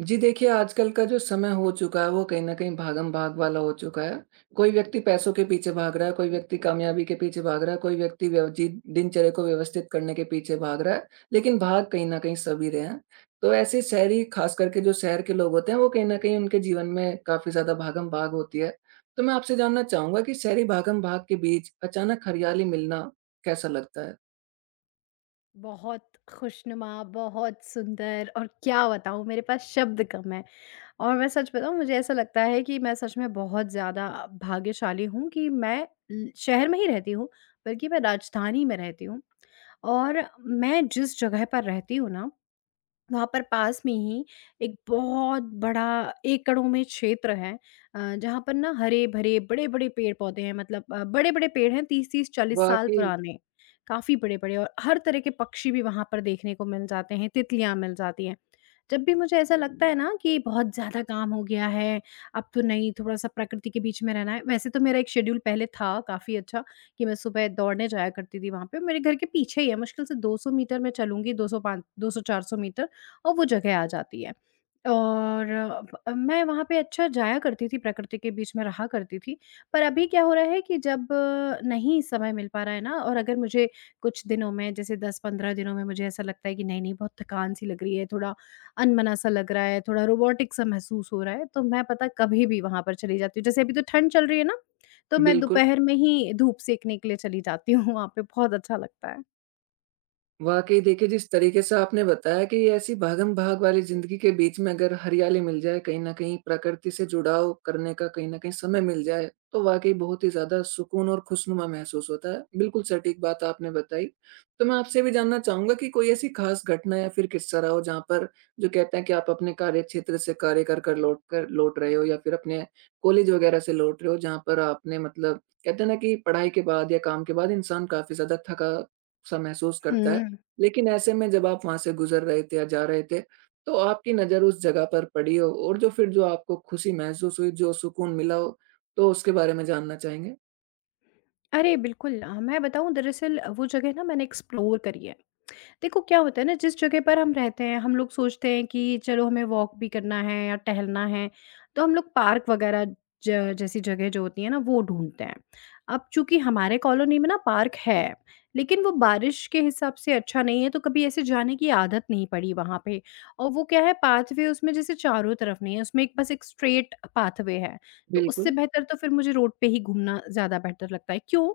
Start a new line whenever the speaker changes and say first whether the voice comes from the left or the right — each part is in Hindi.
right: जी देखिए, आजकल का जो समय हो चुका है, वो कहीं न कहीं भागम-भाग वाला हो चुका है। कोई व्यक्ति पैसों के पीछे भाग रहा है, कोई व्यक्ति कामयाबी के पीछे भाग रहा है, कोई व्यक्ति व्यव जी दिनचर्या को व्यवस्थित करने के पीछे भाग रहा है, लेकिन भाग कहीं न कहीं सभी रहे हैं। तो ऐसे शहरी ख़ास करके जो शहर के लोग होते हैं, वो कहीं न कहीं उनके जीवन में काफ़ी ज़्यादा भागम-भाग होती है। तो मैं आपसे जानना चाहूँगा कि शहरी भागम-भाग के बीच अचानक हरियाली मिलना कैसा लगता है?
left: बहुत खुशनुमा, बहुत सुंदर और क्या बताऊँ मेरे पास शब्द कम हैं। और मैं सच बताऊँ मुझे ऐसा लगता है कि मैं सच में बहुत ज़्यादा भाग्यशाली हूँ कि मैं ल शहर में ही रहती हूँ, बल्कि मैं राजधानी में रहती हूँ। और मैं जिस जगह पर रहती हूँ ना वहाँ पर पास में ही एक बहुत बड़ा एकड़ों में क्षेत्र है, जहाँ पर ना हरे-भरे बड़े-बड़े पेड़-पौधे हैं, मतलब बड़े-बड़े पेड़ हैं, 30-30 40 साल
right: वाक़ई।
left: पुराने, काफ़ी बड़े-बड़े, और हर तरह के पक्षी भी वहाँ पर देखने को मिल जाते हैं, तितलियाँ मिल जाती हैं। जब भी मुझे ऐसा लगता है ना कि बहुत ज़्यादा काम हो गया है, अब तो नहीं थोड़ा-सा प्रकृति के बीच में रहना है। वैसे तो मेरा एक शेड्यूल पहले था काफ़ी अच्छा कि मैं सुबह दौड़ने जाया करती थी वहाँ पे, मेरे घर के पीछे ही है, मुश्किल से 200 मीटर मैं चलूँगी, 205 200-400 मीटर और वो जगह आ जाती है। और मैं वहाँ पे अच्छा जाया करती थी, प्रकृति के बीच में रहा करती थी। पर अभी क्या हो रहा है कि जब नहीं समय मिल पा रहा है ना, और अगर मुझे कुछ दिनों में जैसे 10-15 दिनों में मुझे ऐसा लगता है कि नहीं, नहीं बहुत थकान-सी लग रही है, थोड़ा अनमना-सा लग रहा है, थोड़ा रोबोटिक-सा महसूस हो रहा है, तो मैं पता कभी भी वहाँ पर चली जाती हूँ। जैसे अभी तो ठंड चल रही है ना, तो मैं
right: बिल्कुल।
left: दोपहर में ही धूप सेकने के लिए चली जाती हूँ वहाँ पे, बहुत अच्छा लगता है।
right: वाक़ई देखिए, जिस तरीके से आपने बताया कि ये ऐसी भागम-भाग वाली ज़िंदगी के बीच में अगर हरियाली मिल जाए, कहीं न कहीं प्रकृति से जुड़ाव करने का कहीं न कहीं समय मिल जाए, तो वाक़ई बहुत ही ज़्यादा सुकून और खुशनुमा महसूस होता है। बिल्कुल सटीक बात आपने बताई। तो मैं आपसे भी जानना चाहूँगा कि कोई ऐसी ख़ास घटना या फिर किस्सा रहा हो जहाँ पर जो कहते हैं कि आप अपने कार्यक्षेत्र से कार्य कर कर लौट रहे हो या फिर अपने कॉलेज वग़ैरह से लौट रहे हो जहाँ पर आपने मतलब कहते हैं ना कि पढ़ाई के बाद या काम के बाद इंसान काफ़ी ज़्यादा थका सा महसूस करता है।
left: हुँ।
right: लेकिन ऐसे में जब आप वहाँ से गुज़र रहे थे या जा रहे थे, तो आपकी नज़र उस जगह पर पड़ी हो और जो फिर जो आपको खुशी महसूस हुई, जो सुकून मिला हो, तो उसके बारे में जानना चाहेंगे?
left: अरे बिल्कुल, मैं बताऊँ दरअसल वो जगह ना मैंने एक्सप्लोर करी है। देखो क्या होता है ना, जिस जगह पर हम रहते हैं हम लोग सोचते हैं कि चलो हमें वॉक भी करना है या टहलना है, तो हम लोग पार्क वगैरह जैसी जगह जो होती है ना वो ढूंढते हैं। अब चूंकि हमारे कॉलोनी में ना पार्क है, लेकिन वो बारिश के हिसाब से अच्छा नहीं है, तो कभी ऐसे जाने की आदत नहीं पड़ी वहाँ पे, और वो क्या है पाथवे, उसमें जैसे चारों तरफ नहीं है, उसमें एक बस एक स्ट्रेट पाथवे है। तो उससे
right: बिल्कुल,
left: बेहतर तो फिर मुझे रोड पे ही घूमना ज़्यादा बेहतर लगता है, क्यों?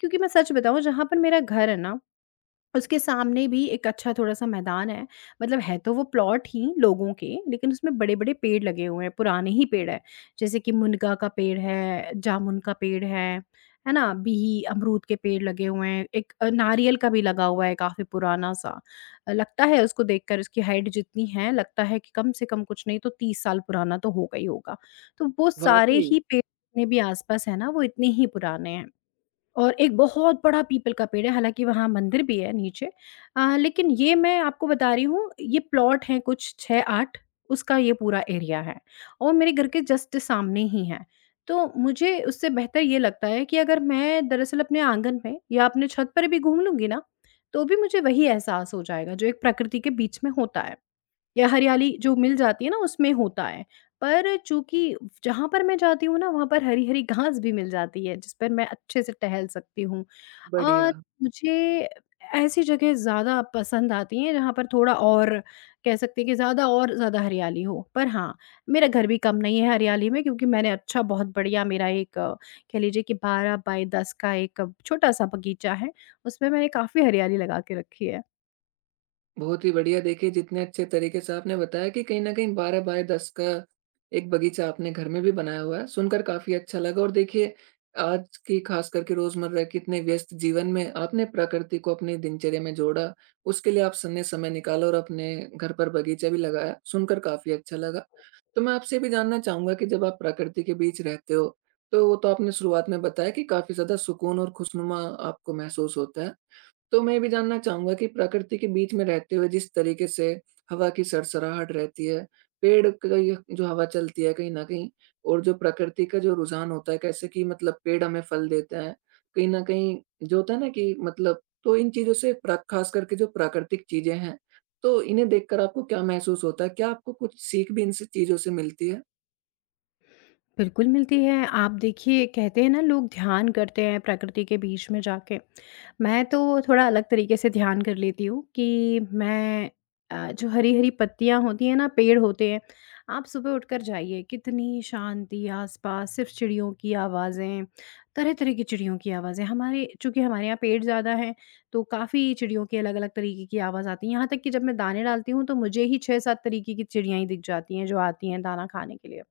left: क्योंकि मैं सच बताऊं जहाँ पर मेरा घर है ना, उसके सामने भी एक अच्छा थोड़ा-सा मैदान है। मतलब है तो वो प्लॉट ही लोगों के, लेकिन उसमें बड़े-बड़े पेड़ लगे हुए हैं, पुराने ही पेड़ हैं। जैसे कि मुनगा का पेड़ है, जामुन का पेड़ है ना? बिही, अमरूद के पेड़ लगे हुए हैं। एक नारियल का भी लगा हुआ है काफ़ी पुराना-सा। लगता है उसको देखकर, उसकी हाइट जितनी है, लगता है कि कम से कम कुछ नहीं तो 30 साल पुराना तो होगा ही होगा। तो वो सारे
right: वाक़ई,
left: ही पेड़ जितने भी आस-पास है ना, वो इतने ही पुराने हैं। और एक बहुत बड़ा पीपल का पेड़ है, हालाँकि वहाँ मंदिर भी है नीचे। लेकिन ये मैं आपको बता रही हूँ, ये प्लॉट हैं कुछ 6-8, उसका ये पूरा एरिया है और मेरे घर के जस्ट सामने ही है। तो मुझे उससे बेहतर ये लगता है कि अगर मैं दरअसल अपने आँगन में या अपने छत पर भी घूम लूँगी ना, तो भी मुझे वही एहसास हो जाएगा, जो एक प्रकृति के बीच में होता है। या हरियाली जो मिल जाती है ना उसमें होता है। पर चूँकि जहाँ पर मैं जाती हूँ ना वहाँ पर हरी-हरी घास भी मिल जाती है जिस पर मैं अच्छे से टहल सकती हूँ।
right: बढ़िया।
left: और मुझे ऐसी जगह ज़्यादा पसंद आती हैं जहाँ पर थोड़ा और कह सकते हैं कि ज़्यादा और ज़्यादा हरियाली हो। पर हाँ, मेरा घर भी कम नहीं है हरियाली में, क्योंकि मैंने अच्छा बहुत बढ़िया मेरा एक, कह लीजिए कि 12 बाय 10 का एक छोटा-सा बगीचा है। उसमें मैंने काफ़ी हरियाली लगा के रखी है।
right: बहुत ही बढ़िया। देखिए, जितने अच्छे तरीके से आपने बताया कि कहीं न कहीं 12 बाय 10 का एक बगीचा आपने घर में भी बनाया हुआ है, सुनकर काफ़ी अच्छा लगा और देखिए, आज की खास करके रोज़मर्रा के इतने व्यस्त जीवन में आपने प्रकृति को अपनी दिनचर्या में जोड़ा, उसके लिए आप स ने समय निकाला और अपने घर पर बगीचा भी लगाया, सुनकर काफ़ी अच्छा लगा। तो मैं आपसे ये भी जानना चाहूँगा कि जब आप प्रकृति के बीच रहते हो, तो वो तो आपने शुरुआत में बताया कि काफ़ी ज़्यादा सुकून और खुशनुमा आपको महसूस होता है। तो मैं ये भी जानना चाहूँगा कि प्रकृति के बीच में रहते हुए जिस तरीके से हवा की सरसराहट रहती है, पेड़ की जो हवा चलती है कहीं न कहीं और जो प्रकृति का जो रुझान होता है, कैसे कि मतलब पेड़ हमें फल देता है। कहीं न कहीं जो होता है ना कि मतलब तो इन चीज़ों से प्र ख़ास करके जो प्राकृतिक चीज़ें हैं, तो इन्हें देखकर आपको क्या महसूस होता है? क्या आपको कुछ सीख भी इन स चीज़ों से मिलती है?
left: बिल्कुल मिलती है। आप देखिए कहते हैं ना लोग ध्यान करते हैं प्रकृति के बीच में जाके। मैं तो थोड़ा अलग तरीके से ध्यान कर लेती हूँ कि मैं, जो हरी-हरी पत्तियाँ होती हैं ना, पेड़ होते हैं, आप सुबह उठकर जाइए, कितनी शांति आस-पास, सिर्फ़ चिड़ियों की आवाज़ें, तरह-तरह की चिड़ियों की आवाज़ें। हमारे चूँकि हमारे यहाँ पेड़ ज़्यादा हैं, तो काफ़ी चिड़ियों की अलग-अलग तरीके की आवाज़ आती है। यहाँ तक कि जब मैं दाने डालती हूँ, तो मुझे ही 6-7 तरीके की चिड़ियाँ ही दिख जाती हैं, जो आती हैं दाना खाने के लिए।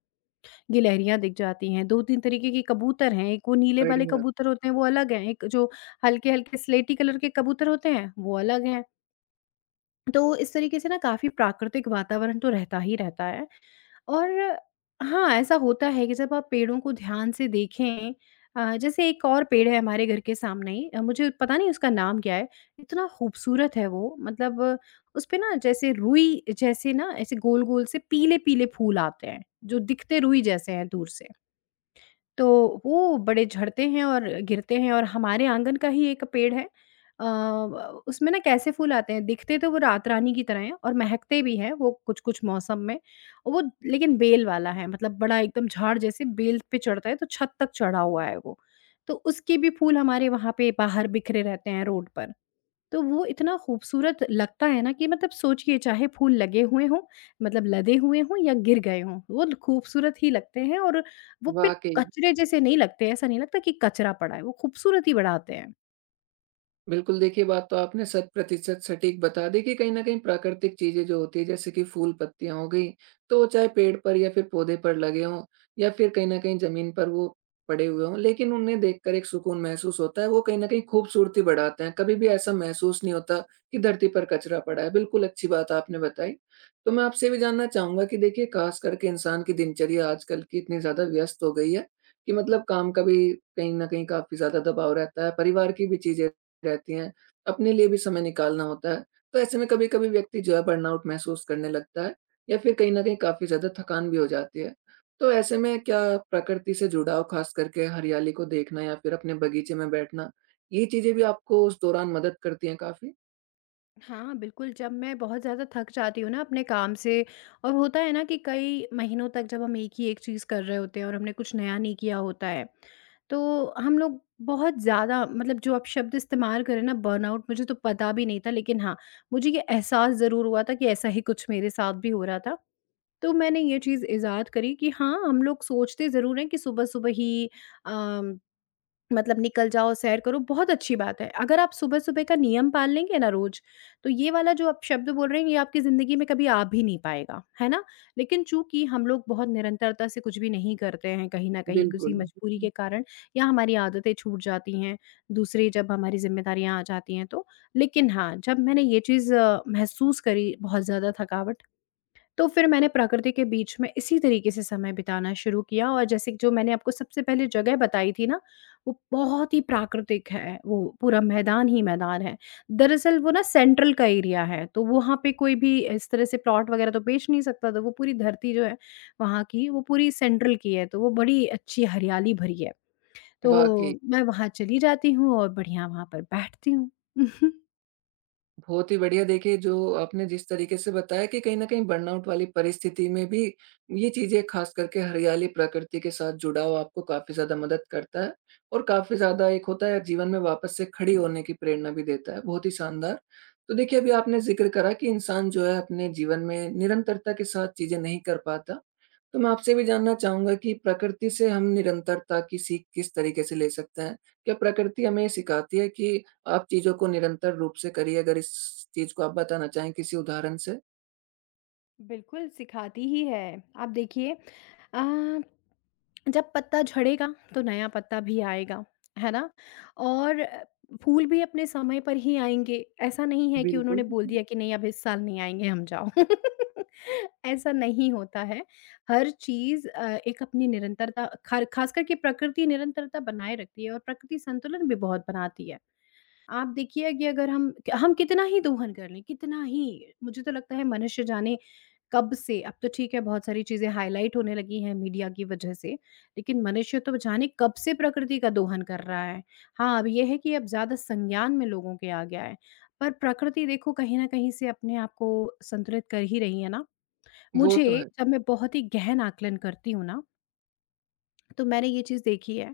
left: गिलहरियाँ दिख जाती हैं, 2-3 तरीके के कबूतर हैं, एक वो नीले वाले
right: बढ़िया,
left: कबूतर होते हैं वो अलग हैं, एक जो हल्के-हल्के स्लेटी कलर के कबूतर होते हैं वो अलग हैं। तो इस तरीके से ना काफ़ी प्राकृतिक वातावरण तो रहता ही रहता है। और हाँ, ऐसा होता है कि जब आप पेड़ों को ध्यान से देखें, जैसे एक और पेड़ है हमारे घर के सामने ही, मुझे पता नहीं उसका नाम क्या है, इतना खूबसूरत है वो, मतलब उस पे ना जैसे रुई जैसे ना ऐसे गोल-गोल से पीले-पीले फूल आते हैं, जो दिखते रुई जैसे हैं दूर से। तो वो बड़े झड़ते हैं और गिरते हैं, और हमारे आंगन का ही एक पेड़ है, अ, व उसमें ना कैसे फूल आते हैं, दिखते तो वो रात रानी की तरह हैं और महकते भी हैं वो कुछ-कुछ मौसम में। और वो लेकिन बेल वाला है, मतलब बड़ा एकदम झाड़ जैसे बेल पे चढ़ता है, तो छत तक चढ़ा हुआ है वो। तो उसके भी फूल हमारे वहाँ पे बाहर बिखरे रहते हैं रोड पर। तो वो इतना खूबसूरत लगता है ना कि मतलब सोचिए, चाहे फूल लगे हुए हों, मतलब लदे हुए हों या गिर गए हों, वो खूबसूरत ही लगते हैं, और वो फिर
right: वाक़ई।
left: कचरे जैसे नहीं लगते, ऐसा नहीं लगता कि कचरा पड़ा है, वो खूबसूरत ही बढ़ाते हैं।
right: बिल्कुल, देखिए बात तो आपने शत प्रतिशत सटीक बता दी कि कहीं न कहीं प्राकृतिक चीज़ें जो होती हैं जैसे कि फूल-पत्तियाँ हो गई, तो वो चाहे पेड़ पर या फिर पौधे पर लगे हों या फिर कहीं न कहीं ज़मीन पर वो पड़े हुए हों, लेकिन उन्हें देखकर एक सुकून महसूस होता है, वो कहीं न कहीं खूबसूरती बढ़ाते हैं। कभी भी ऐसा महसूस नहीं होता कि धरती पर कचरा पड़ा है, बिल्कुल अच्छी बात आपने बताई। तो मैं आपसे भी जानना चाहूँगा कि देखिए ख़ास करके इंसान की दिनचर्या आजकल की इतनी ज़्यादा व्यस्त हो गई है कि मतलब काम का भी कहीं न कहीं काफ़ी ज़्यादा दबाव रहता है, परिवार की भी चीज़ें रहती हैं, अपने लिए भी समय निकालना होता है। तो ऐसे में कभी-कभी व्यक्ति जो है बर्नआउट महसूस करने लगता है या फिर कहीं न कहीं काफ़ी ज़्यादा थकान भी हो जाती है। तो ऐसे में क्या प्रकृति से जुड़ाव ख़ास करके हरियाली को देखना या फिर अपने बगीचे में बैठना, ये चीज़ें भी आपको उस दौरान मदद करती हैं काफ़ी?
left: हाँ, बिल्कुल, जब मैं बहुत ज़्यादा थक जाती हूँ ना अपने काम से, और होता है ना कि कई महीनों तक जब हम एक ही एक चीज़ कर रहे होते हैं और हमने कुछ नया नहीं किया होता है, तो हम लोग बहुत ज़्यादा, मतलब जो आप शब्द इस्तेमाल करें ना बर्नआउट, मुझे तो पता भी नहीं था लेकिन हाँ, मुझे ये एहसास ज़रूर हुआ था कि ऐसा ही कुछ मेरे साथ भी हो रहा था। तो मैंने ये चीज़ इज़ाद करी कि हाँ, हम लोग सोचते ज़रूर हैं कि सुबह-सुबह ही, अम मतलब निकल जाओ, सैर करो, बहुत अच्छी बात है। अगर आप सुबह-सुबह का नियम पाल लेंगे ना रोज़, तो ये वाला जो आप शब्द बोल रहे हैं, ये आपकी ज़िंदगी में कभी आ भी नहीं पाएगा, है ना? लेकिन चूँकि हम लोग बहुत निरंतरता से कुछ भी नहीं करते हैं कहीं न कहीं किसी
right: बिल्कुल,
left: मजबूरी के कारण, या हमारी आदतें छूट जाती हैं, दूसरी जब हमारी ज़िम्मेदारियाँ आ जाती हैं तो। लेकिन हाँ, जब मैंने ये चीज़ महसूस करी बहुत ज़्यादा थकावट, तो फिर मैंने प्रकृति के बीच में इसी तरीके से समय बिताना शुरू किया, और जैसे कि जो मैंने आपको सबसे पहले जगह बताई थी ना, वो बहुत ही प्राकृतिक है, वो पूरा मैदान ही मैदान है। दरअसल वो ना सेंट्रल का एरिया है, तो वहाँ पे कोई भी इस तरह से प्लॉट वगैरह तो बेच नहीं सकता था, वो पूरी धरती जो है वहाँ की, वो पूरी सेंट्रल की है, तो वो बड़ी अच्छी हरियाली भरी है।
right: वाक़ई।
left: तो मैं वहाँ चली जाती हूँ और बढ़िया वहाँ पर बैठती हूँ।
right: बहुत ही बढ़िया देखिए जो आपने जिस तरीके से बताया कि कहीं न कहीं बर्नआउट वाली परिस्थिति में भी ये चीज़ें ख़ास करके हरियाली प्रकृति के साथ जुड़ाव आपको काफ़ी ज़्यादा मदद करता है और काफ़ी ज़्यादा एक होता है जीवन में वापस से खड़ी होने की प्रेरणा भी देता है। बहुत ही शानदार। तो देखिए अभी आपने ज़िक्र करा कि इंसान जो है अपने जीवन में निरंतरता के साथ चीज़ें नहीं कर पाता। तो मैं आपसे भी जानना चाहूँगा कि प्रकृति से हम निरंतरता की सीख किस तरीके से ले सकते हैं? क्या प्रकृति हमें ये सिखाती है कि आप चीज़ों को निरंतर रूप से करिए, अगर इस चीज़ को आप बताना चाहें किसी उदाहरण से?
left: बिल्कुल, सिखाती ही है। आप देखिए, अ, जब पत्ता झड़ेगा तो नया पत्ता भी आएगा, है ना? और फूल भी अपने समय पर ही आएँगे। ऐसा नहीं है कि उन्होंने
right: बिल्कुल।
left: बोल दिया कि नहीं अब इस साल नहीं आएँगे हम जाओ। ऐसा नहीं होता है। हर चीज़ एक अपनी निरंतरता खर ख़ास करके प्रकृति निरंतरता बनाए रखती है और प्रकृति संतुलन भी बहुत बनाती है। आप देखिए कि अगर हम कितना ही दोहन कर लें, कितना ही, मुझे तो लगता है मनुष्य जाने कब से अब तो ठीक है, बहुत सारी चीज़ें हाइलाइट होने लगी हैं मीडिया की वजह से, लेकिन मनुष्य तो जाने कब से प्रकृति का दोहन कर रहा है। हाँ, अब ये है कि अब ज़्यादा संज्ञान में लोगों के आ गया है, पर प्रकृति देखो कहीं न कहीं से अपने आप को संतुलित कर ही रही है ना।
right: वो तो
left: मुझे
right: है।
left: जब मैं बहुत ही गहन आकलन करती हूँ ना, तो मैंने ये चीज़ देखी है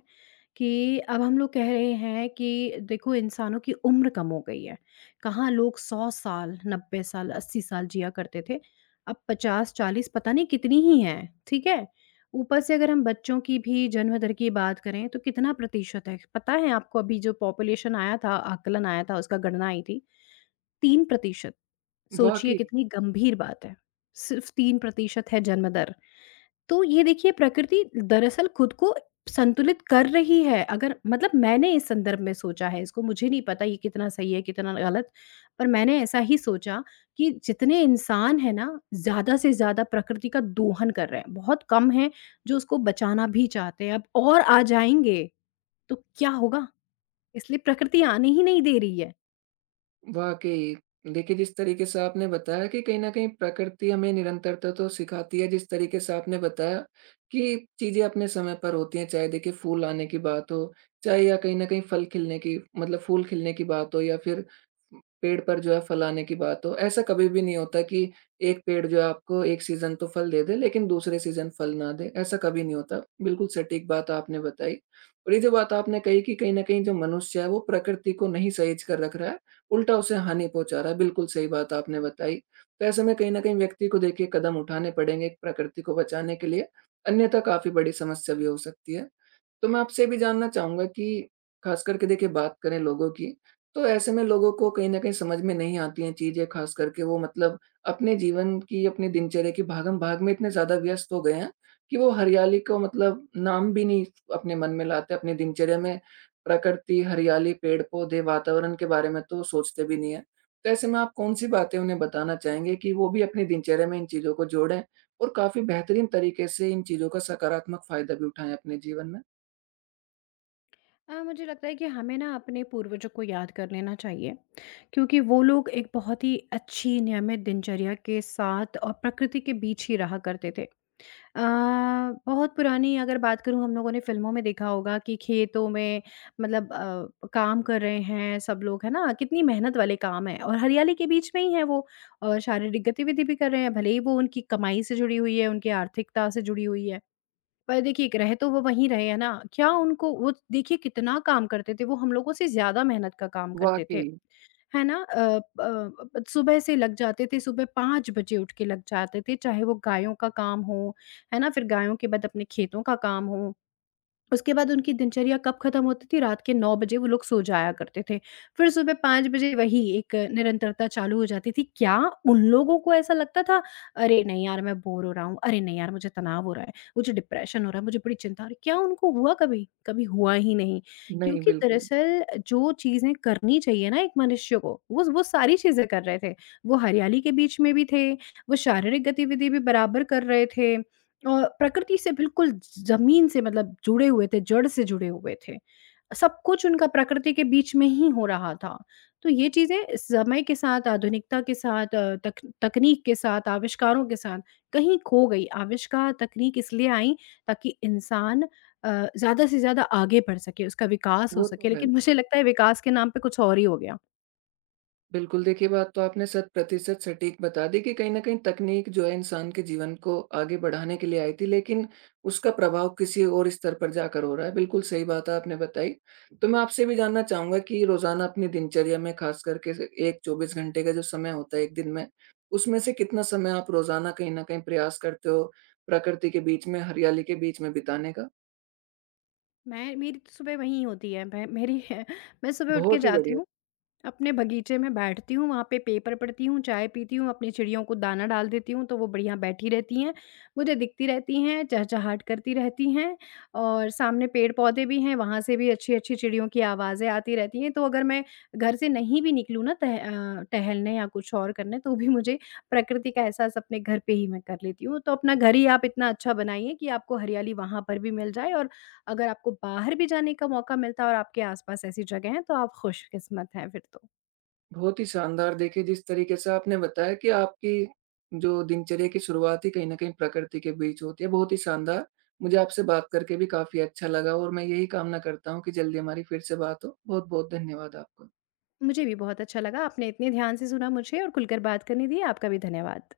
left: कि अब हम लोग कह रहे हैं कि देखो इंसानों की उम्र कम हो गई है। कहाँ लोग 100 साल, 90 साल, 80 साल जिया करते थे, अब 50, 40, पता नहीं कितनी ही हैं। ठीक है, ऊपर से अगर हम बच्चों की भी जन्म दर की बात करें तो कितना प्रतिशत है पता है आपको? अभी जो पॉपुलेशन आया था, आकलन आया था, उसका गणना आई थी, 3%। सोचिए
right: वाक़ई।
left: कितनी गंभीर बात है। सिर्फ़ 3% है जन्म दर। तो ये देखिए प्रकृति दरअसल खुद को संतुलित कर रही है। अगर मतलब मैंने इस संदर्भ में सोचा है इसको, मुझे नहीं पता ये कितना सही है, कितना गलत, पर मैंने ऐसा ही सोचा कि जितने इंसान हैं ना, ज़्यादा से ज़्यादा प्रकृति का दोहन कर रहे हैं। बहुत कम हैं जो उसको बचाना भी चाहते हैं। अब और आ जाएँगे तो क्या होगा? इसलिए प्रकृति आने ही नहीं दे रही है।
right: वाक़ई। देखिए, जिस तरीके से आपने बताया कि कहीं न कहीं प्रकृति हमें निरंतरता तो सिखाती है, जिस तरीके से आपने बताया कि चीज़ें अपने समय पर होती हैं, चाहे देखिए फूल आने की बात हो, चाहे या कहीं न कहीं फल खिलने की मतलब फूल खिलने की बात हो या फिर पेड़ पर जो है फल आने की बात हो। ऐसा कभी भी नहीं होता कि एक पेड़ जो है आपको एक सीज़न तो फल दे दे, लेकिन दूसरे सीज़न फल ना दे, ऐसा कभी नहीं होता। बिल्कुल सटीक बात आपने बताई और ये जो बात आपने कही कि कहीं न कहीं जो मनुष्य है, वो प्रकृति को नहीं सहेज कर रख रहा है। उल्टा उसे हानि पहुँचा रहा है। बिल्कुल सही बात आपने बताई। तो ऐसे में कहीं न कहीं व्यक्ति को देखिए कदम उठाने पड़ेंगे प्रकृति को बचाने के लिए, अन्यथा काफ़ी बड़ी समस्या भी हो सकती है। तो मैं आपसे ये भी जानना चाहूँगा कि खास करके देखिए बात करें लोगों की, तो ऐसे में लोगों को कहीं न कहीं समझ में नहीं आती हैं चीज़ें, खास करके वो मतलब अपने जीवन की, अपनी दिनचर्या की भागम-भाग में इतने ज़्यादा व्यस्त हो गए हैं कि वो हरियाली को मतलब नाम भी नहीं अपने मन में लाते, अपनी दिनचर्या में प्रकृति, हरियाली, पेड़-पौधे, वातावरण के बारे में तो सोचते भी नहीं हैं। तो ऐसे में आप कौन-सी बातें उन्हें बताना चाहेंगे कि वो भी अपनी दिनचर्या में इन चीज़ों को जोड़ें और काफ़ी बेहतरीन तरीके से इन चीज़ों का सकारात्मक फ़ायदा भी उठाएँ अपने जीवन में?
left: मुझे लगता है कि हमें ना अपने पूर्वजों को याद कर लेना चाहिए क्योंकि वो लोग एक बहुत ही अच्छी नियमित दिनचर्या के साथ और प्रकृति के बीच ही रहा करते थे। अ, बहुत पुरानी अगर बात करूं, हम लोगों ने फिल्मों में देखा होगा कि खेतों में मतलब काम कर रहे हैं सब लोग, है ना? कितनी मेहनत वाले काम है, और हरियाली के बीच में ही है वो, और शारीरिक गतिविधि भी कर रहे हैं, भले ही वो उनकी कमाई से जुड़ी हुई है, उनकी आर्थिकता से जुड़ी हुई है, पर देखिए, रहे तो वो वहीं रहे, है ना? क्या उनको वो, देखिए कितना काम करते थे, वो हम लोगों से ज़्यादा मेहनत का काम करते थे,
right: वाक़ई,
left: है ना? अ, ब सुबह से लग जाते थे, सुबह 5 बजे उठ के लग जाते थे, चाहे वो गायों का काम हो, है ना? फिर गायों के बाद अपने खेतों का काम हो। उसके बाद उनकी दिनचर्या कब खत्म होती थी? रात के 9 बजे वो लोग सो जाया करते थे। फिर सुबह 5 बजे वही एक निरंतरता चालू हो जाती थी। क्या उन लोगों को ऐसा लगता था, "अरे! नहीं यार मैं बोर हो रहा हूँ। अरे! नहीं यार मुझे तनाव हो रहा है, मुझे डिप्रेशन हो रहा है, मुझे बड़ी चिंता हो रही है।" क्या उनको हुआ कभी? कभी हुआ ही नहीं।
right: नहीं
left: क्योंकि
right: बिल्कुल,
left: दरअसल जो चीज़ें करनी चाहिए ना एक मनुष्य को, वो सारी चीज़ें कर रहे थे। वो हरियाली के बीच में भी थे, वो शारीरिक गतिविधि भी बराबर कर रहे थे। प्रकृति से बिल्कुल, ज़मीन से मतलब जुड़े हुए थे, जड़ से जुड़े हुए थे। सब कुछ उनका प्रकृति के बीच में ही हो रहा था। तो ये चीज़ें समय के साथ, आधुनिकता के साथ, अ, तक तकनीक के साथ, आविष्कारों के साथ कहीं खो गई। आविष्कार, तकनीक इसलिए आई ताकि इंसान ज़्यादा से ज़्यादा आगे बढ़ सके, उसका विकास हो
right: वो
left: सके।
right: तो है।
left: लेकिन मुझे लगता है विकास के नाम पे कुछ और ही हो गया।
right: बिल्कुल देखिए, बात तो आपने शत प्रतिशत सटीक बता दी कि कहीं न कहीं तकनीक जो है इंसान के जीवन को आगे बढ़ाने के लिए आई थी, लेकिन उसका प्रभाव किसी और स्तर पर जाकर हो रहा है। बिल्कुल सही बात आपने बताई। तो मैं आपसे भी जानना चाहूँगा कि रोज़ाना अपनी दिनचर्या में ख़ास करके स एक 24 घंटे का जो समय होता है 1 दिन में, उसमें से कितना समय आप रोज़ाना कहीं न कहीं प्रयास करते हो, प्रकृति के बीच में, हरियाली के बीच में बिताने का?
left: मैं, मेरी तो सुबह वही होती है। मैं मेरी मैं सुबह उठ के
right: बहुत ही
left: जाती
right: बढ़िया।
left: हूँ, अपने बगीचे में बैठती हूँ, वहाँ पे पेपर पढ़ती हूँ, चाय पीती हूँ, अपनी चिड़ियों को दाना डाल देती हूँ, तो वो बढ़िया बैठी रहती हैं। मुझे दिखती रहती हैं, चहचहाट करती रहती हैं, और सामने पेड़-पौधे भी हैं, वहाँ से भी अच्छी-अच्छी चिड़ियों की आवाज़ें आती रहती हैं। तो अगर मैं घर से नहीं भी निकलूँ ना टहलने या कुछ और करने, तो भी मुझे प्रकृति का एहसास अपने घर पे ही मैं कर लेती हूँ। तो अपना घर ही आप इतना अच्छा बनाइए कि आपको हरियाली वहाँ पर भी मिल जाए, और अगर आपको बाहर भी जाने का मौका मिलता है और आपके आस-पास ऐसी जगह हैं, तो आप खुशकिस्मत हैं फिर तो।
right: बहुत ही शानदार! देखिए, जिस तरीके से आपने बताया कि आपकी जो दिनचर्या की शुरुआत ही कहीं न कहीं प्रकृति के बीच होती है, बहुत ही शानदार। मुझे आपसे बात करके भी काफ़ी अच्छा लगा और मैं यही कामना करता हूँ कि जल्दी हमारी फिर से बात हो। बहुत-बहुत धन्यवाद आपका।
left: मुझे भी बहुत अच्छा लगा। आपने इतने ध्यान से सुना मुझे और खुलकर बात करने दी। आपका भी धन्यवाद।